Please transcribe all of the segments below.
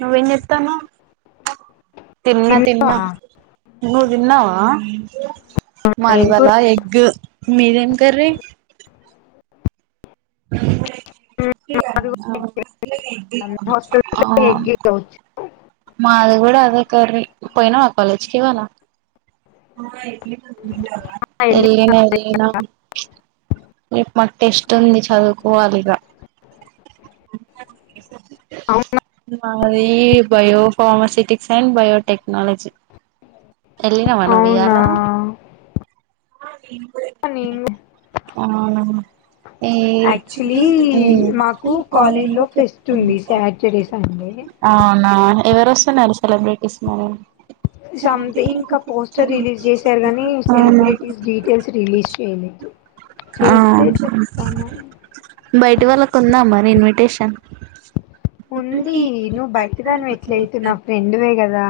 నువ్వేం చేస్తున్నావ్ తిన్న తిన్నా తిన్నావా నువ్వు తిన్నావా మాది ఏం కూర ఇవాళ ఎగ్ మీదేం కర్రీ మాది కూడా ఎగ్ అ హాస్టల్స్ లో ఎగ్ ఏ కావచ్చు మా ది కూడా అదే కర్రీ వెళ్ళి ఎలినా ఎలినా రేప్ మాక్ టెస్ట్ ఉంది చదువుకోవాలి అవునా మరి భయో కామర్సిటిక్ సైన్ బయోటెక్నాలజీ నా అదేం అనెను అనా ఏ యాక్చువల్లీ యూ మాకు కాలేజ్లో ఫెస్ట్ ఉంది సాటర్డే సండే అవునా ఎవరు వస్తున్నారు సెలబ్రిటీస్ మరి సథింగ్ ఇంకా పోస్టర్ రిలీజ్ చేసారు కానీ అవును సెలబ్రిట టీజ్ డీటెయిల్స్ రిలీజ్ చెయ్యలేదు ఆ బయట వాళ్లకు కొందాం మరి ఇన్విటేషన్ ఉంది నువ్వు బయట దాని ఎట్లయితే నా [unintelligible] ఫ్రెండ్వే కదా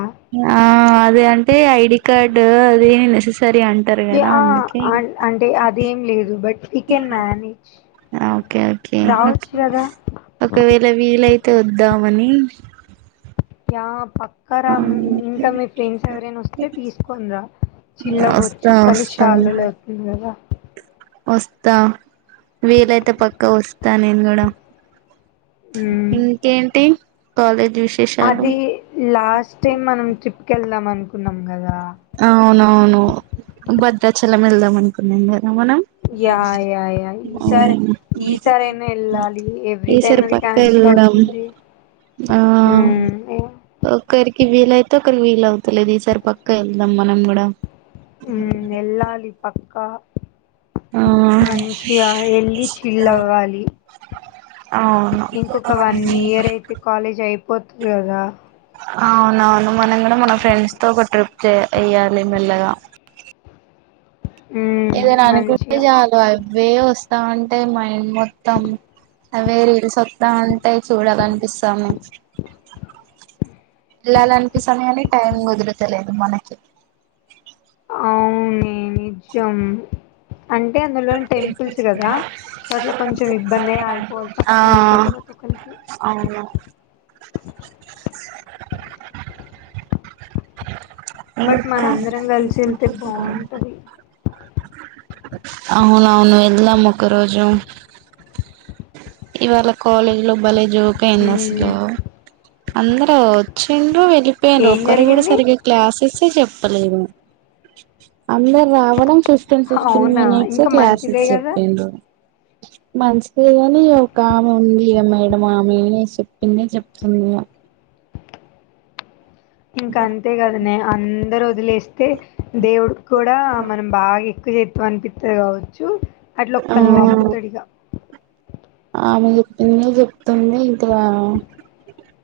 ఆ అదే అంటే ఐడి కార్డు అదే సరే అంటారు కదా యా, అందుకే అన్- అంటే అదేం లేదు బట్ వీ కెన్ మేనేజ్ ఆ ఓకే ఓకే రావచ్చు కదా ఒకవేళ వీలు అయి తు ద్దామని య పక్క రా ఇమ్ ఇంకా మీ ఫ్రెండ్స్ ఎవరైనా వస్తే తీసుకోని రా చిల్ అవ్వచ్చు వస్తా కలిసి వస్తా చాలా రోజులవుతుంది కదా వస్తా వీలైతే పక్కా వస్తా నేను కూడా మ్మ్. ఇంకేంటి విశేషాలు అది లాస్ట్ టైం మనం ట్రిప్ కే వెళ్దాం అనుకున్నాం కదా అవును అవును భద్రాచలం వెళ్దాం అనుకున్నాం క యా యా యా ఈ సారి అవును ఈసారి అయినా ఎల్లాలి ఎవరీ టైమ్ అది క్యాన్సిల్ అవుతుంది మ్మ్, ఏ- ఒక్కరికి వీలు తుకన్ వీలు అవుతలేదు ఈసారి పక్క వెళ్దాం మనం కూడా ఉ ఎల్లాలి పక్కా ఆ మంచిగా ఎల్లి చిల్ అవ్వాలి అవును ఇంకొక వన్ ఇయర్ అయితే కాలేజీ అయిపోతుంది కదా అవునవును మనం కూడా మన ఫ్రెండ్స్ తో ఒక ట్రిప్ చే ఎయ్యాలి మెల్లగా హ్మ్ ఏదైనా అనుకుంటే మంచిగా చాలు అవే వస్తా ఉంటాయి మైండ్ మొత్తం అవే రీల్స్ వస్తా ఉంటాయి చూడాలనిపిస్తోంది వెళ్లాలనిపిస్తోంది కానీ టైం కుదరత లేదు మనకి ఆ నిజం అంటే అందులోని టెంపుల్స్ కదా సో అట్ల కొంచెం ఇబ్బంది అయిపోవాల్సి ఆ వస్తుంది ఒకరి తర్వాత ఒకరికి అవును బట్ మనందరం కలిసి వెళ్తే ఇంకా బాగుంటది అవునవును వెళ్దాం ఒక్క రోజు ఇవాళ కాలేజ్ లో భలే జోక్ అయింది అస్ హ్మ్ లు అందరు వచ్చిండ్రు వెళ్ళిపెండ్రు ఏం ఒక్కరు కూడా జరిగింది సరిగె క్లాసెస్ కీ చెప్పలేదు అందర్ రావడం ఫిఫ్ టీన్ ఫిఫ్ టీన్ అవునా మీనీట్స్ ఇంకా క్లాసెస్ మంచిదే కదా చెపిండ్రు మంచ్ దేగాని ఒక ఆమె ఉంది ఇగ మేడం ఆమె చెప్పిందే చెప్ ఉనయా ఇంకా అంతే గదనే అందరు వొదిలేస్తే దేవుడిక్ కూడా మనం బాగా ఎక్కువ చే త్ వన్ పిత్తది గావచ్చు అట్ల ఆ ఒక్కల్ నీ పంపుతడు ఇగ ఆమె చెప్పిందె చెప్తుంది ఇంతీగ [unintelligible]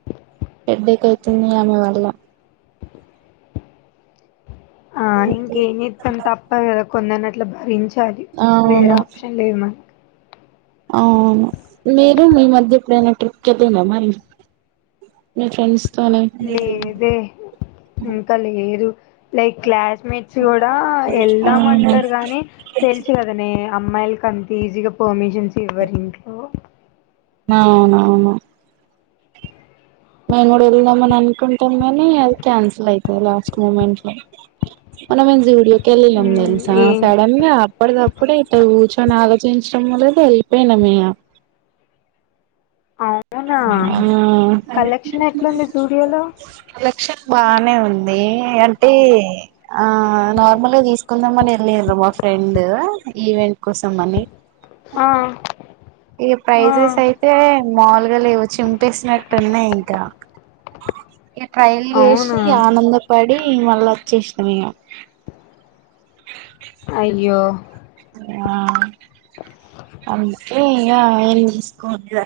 హెడేక్ అయితుంది అమె వాళ్ళ ఆ ఇంకేం చెత్తం తప్పదు గదా కొందర్ని అట్ల భరించ్ తా లి వేర్ అవును ఆప్షన్ లేదు మనక్ అవును మీరు మీ మధ్య ఎప్పుడైనా ట్రిప్ కేల్లిన్ రా మరి మీ ఫ్రెండ్స్ తోని లేదే ఇంకా లేదు లైక్ క్లాస్ మేట్స్ కూడా అవునా ఎల్దామంటర్ గానీ తెలుస్ గదనే అమ్మాయిల్ క్.. అంత ఈజీగా పర్మిషన్స్ ఇవ్వరు ఇంట్లో... న అవునవును మేము కూడా ఎల్ దాము మన్ అన్ కుంటాం గానీ అది క్యాన్సిల్ అయితది లాస్ట్ మూమెంట్ లో మొన్న మేమ్ జూడియోకి కేళ్ళిలమ్ మ్మ్ తెలుసా ఏం సడన్ గా అప్పటిదప్పుడే ఇట్ల కూర్చొని ఆలోచిం షమ్మ లేదు ఎల్లిపెయినమ్ ఇగ అవునా ఆ కలెక్షన్ ఎట్లుంది జూడియోలో కలేక్షన్ బానే ఉంది అంటే ఆ.. నార్మల్ గ్ తీస్ కొందామని ఎల్లిర్ మా ఫ్రెండు ఈవెంట్ కోసం అని ఆ ఇగ ఆ ప్రైజెస్ అయితే మాల్ గా లేవు చింపేసినట్టు.. ఉన్నాయ్ ఇంకా... ఇగ ట్రైల్ అవునా జేశి ఆనందపడి ఇ మళ్ళా వచ్చ్ శేష్ నమీగా.. అయ్యో.. ఆ అందుకే ఇగ ఏం తీసుకొలే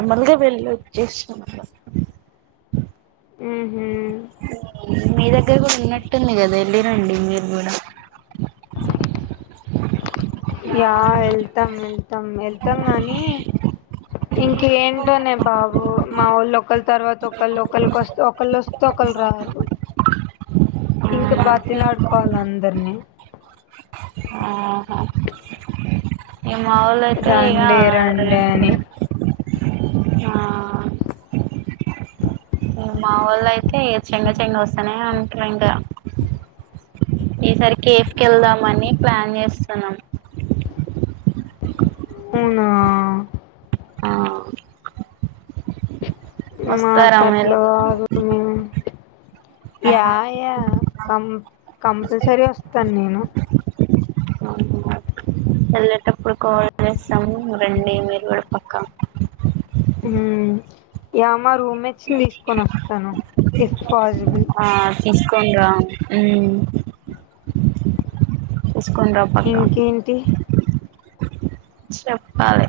ర్ మాల్ గా వెలోచ్ చేసినమ్ [inaudible] హ్మ్ హ్మ్ మెదక్ దగర్ ఉన్నట్టుంది గదా ఎల్లిరండి మీరు కూడా యా ఎళ్తమ్ ఎళ్తామ్ ఎళ్తమ్ గానీ ఇంకెన్ ఏంటోనే బాబు మా వోళ్ళో ఒకళ్ తర్వాత ఒకళ్ ఒకళ్ కోస్తే ఒకళ్ ఒస్ ఒకల్ రారు అవును ఇంక్ బతిలాడుకోవాలి అందర్ని ఆహ య [unintelligible] మావోలయితే ఇగ రండి రండి అని ఆ మావోలయి తే చెంగ చెంగా వస్తానే ఉంట్రూ ఇంకా.. ఈసారి కేఫ్ కెల్ దామని ప్లాన్ చేస్తున్నాం అవునా... ఆ.. వస్తారా మాకు మీరు అట్లా కూడా కాదు మేము యా యా కం కంప ల్ సరి వస్తాన్ నేను [inaudible] ఎళ్ళేటప్పుడ్ కాల్ జెస్తము రండి మీరు కూడా పక్క మ్మ్. య మా రూమెట్స్ శిందిస్ తీస్ కొనస్తాను ఇస్ పాసిబుల్ ఆ తీసుకొని రా ఉమ్ తీసుకొని రా పక్క ఇంకేంటి చెప్పాలి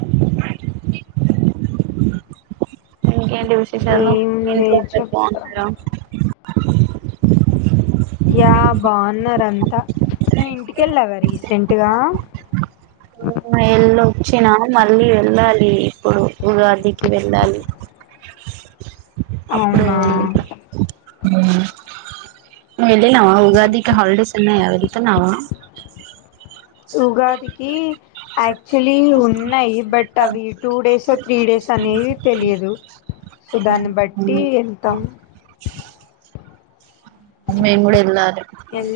ఎ విశేషాలు మీ ఏంది ఇంట్లో అందరు చెప్తా బాగున్నారా యా బాగున్నారు అంత్ తా నువ్వు ఇంటికెళ్ళావా రీసెంటుగా ఎల్ళొచ్చినా మళ్ళీ వెళ్ళాలి ఇప్పుడు ఉగాదికి వెళ్ళాలి అవునా ఉమ్ వెళ్ళీనావా ఉగాదికి హాలిడేస్ ఉన్నయా వెళ్తున్నావా ఉగాదికి యాక్చువలీ ఉన్నాయి బట్ అవి టూ డేస్ త్రీ డేస్ అనేవి తెలియదు సో దాన్ని బట్టి వెళ్తాం నేను కూడా వెళ్ళాలి ఎల్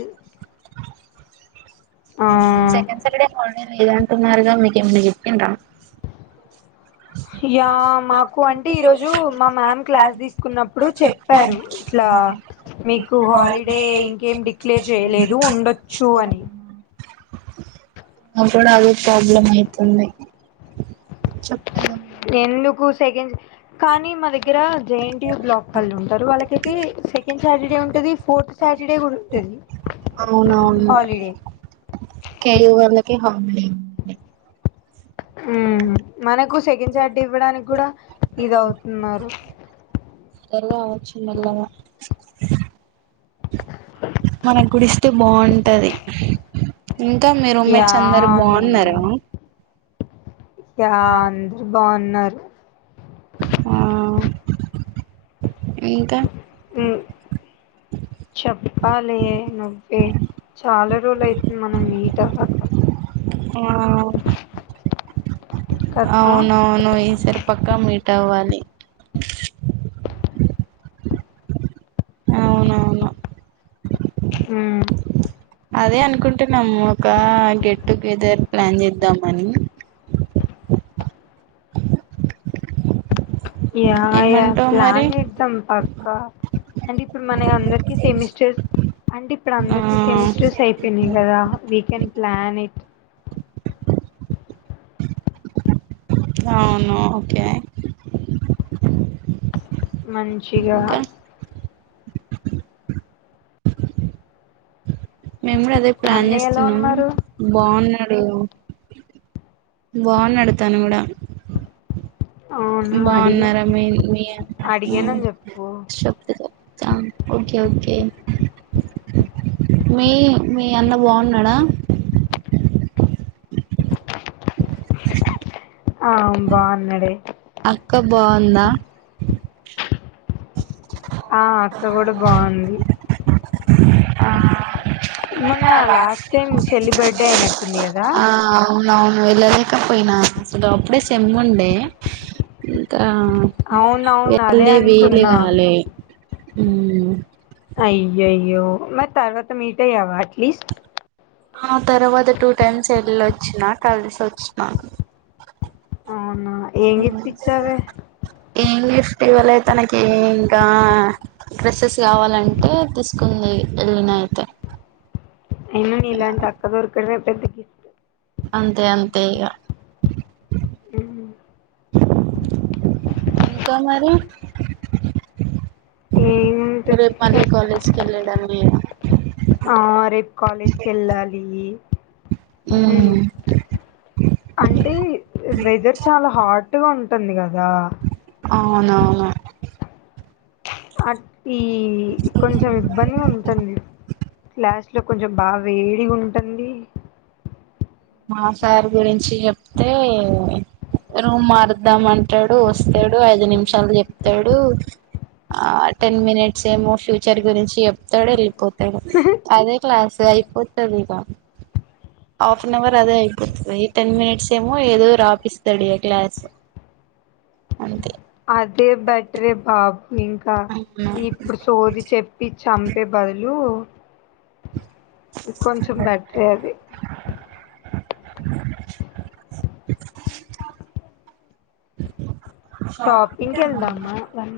ఆ ఊ సెకండ్ సాటర్డే హాలిడే లేదంటున్నారుగా మీకేమన్న చెప్పండ్రా యా మాకు అంటే ఈరోజు మా మ్యామ్ క్లాస్ తీసుకున్నప్పుడు చెప్పారు ఇట్ల అ మీకు హాలిడే ఇంకేం డిక్లేర్ చేయలేదు ఉండొచ్చు అని అప్పుడు అదె ప్రాబ్లమ్ అయితుంది చె ఎందుకు సెకండ్ కానీ మా దగ్గర జెఎన్టియు బ్లాక్ కళ్ళు ఉంటారు వాళ్ళకైతే సెకండ్ సాటర్డే ఉంటది ఫోర్త్ సాటర్డే కూడా ఉంటది అవునవును హాలిడే కేయూ వాళ్ళకే హాంబ్లింగ్ ఉ ఉమ్ మనకు సెకండ్ సాటర్డే ఇవ్వడానికి కూడా ఇది అవుతున్నారు. [unintelligible] అవచ్చు మెల్లగా మన కూడా ఇస్తే బాగుంటది ఇంకా మీ రూమ్మేట్స్ అందరు యాని బావున్నారా యా అందరు బావున్నారు ఊ ఇంకా ఉమ్ చెప్పాలి నువ్వే చాలా రోజులు అయితుంది మనం మీట్ అవ్వక ఊ కదా అవునవును ఈసరి పక్క మీట్ అవ్వాలి అవునవును హు అదే అనుకుంటున్నాము ఒక గెట్ టుగెదర్ ప్లాన్ చేద్దామని యా య ఏమంటావు మరి ప్లాన్ చేద్దాం పక్క అంటే ఇప్పుడు మన అందరికి సెమిస్టర్స్ అంటే ఇప్పుడు ఆ అందరికి సెమిస్టర్స్ అయిపోయినాయి కదా వీకెండ్ ప్లాన్ ఏట్ అవునా ఓకే మంచిగా ఇంకా మేము కూడా అదే ప్లాన్ అన్నయ్య ఎలా చేస్తున్నాం ఉన్నారు బాగున్నాడు బాగున్నాడు తను కూడా అవునా అడిగా బాగున్నారా మీ మీ అడిగానని చెప్పు [unintelligible] ఆ ఓకే ఓకే మీ మీ అన్న బాగున్నాడా ఆ బాగున్నడు ఏ అక్క బాగుందా ఆ అక్క కూడా బావుంది మొన్న లాస్ట్ టైమ్ చెల్లి బర్త్డే అయినట్టుంది కదా ఆ అవునవును వెళ్ళలేకపోయినా అసలు అప్పుడే సేమ్ ఉండే ఆ అవునవును అదే వెళ్ళే వీలు అనుకున్నా గాలే మ్ అయ్యాయో మరి తర్వాత మీట్ అయ్యావా అట్లీస్ట్ ఆ తర్వాత టూ టైమ్స్ వెళ్ళొచ్చినా కలిసి వచ్చినా అవునా ఏం గిఫ్ట్ ఇచ్చావే ఏం గిఫ్ట్ ఇవ్వలే తనకి ఇంకా డ్రెస్సెస్ కావాలంటే తీసుకుంది వెళ్లిన అయితే అయినా నీలాంటి అక్క దొరకడమే పెద్ద గిఫ్ట్ అంతే అంతే ఇగా ఉ ఇంకా మరి రేపు ఏముంటది మళ్ళీ కాలేజ్ కి వెళ్ళడమే ఇగ ఆ రేపు కాలేజ్ కి వెళ్ళాలి ఉమ్, మ్ అంటే వెదర్ చాలా హాట్ గా ఉంటుంది కదా అవునవును అ ఇ కొంచెం ఇబ్బంది గా ఉంటుంది క్లాస్ లో కొంచెం బాగా వేడిగా ఉంటుంది మా సార్ గురించి చెప్తే రూమ్ మారుద్దాం అంటడు వస్తడు ఐదు నిమిషాలు చెప్తడు ఆ టెన్ మినిట్స్ ఏమో ఫ్యూచర్ గురించి చెప్తడు వెళ్ళిపోతడు అదే క్లాస్ అయిపోతదిగా ఆఫ్ అన్ అవర్ అదే అయిపోతది టెన్ మినిట్స్ ఏమో ఏదో రాపిస్తాడు ఇగా గ్లాస్ అంతే అదే బెటరె బాబ్ ఇంకా అవునా ఇప్పుడు సోది చెప్పి చంపే బదులు కొంచెం బెటరే అది షాపింగ్ కి వెళ్దామా వన్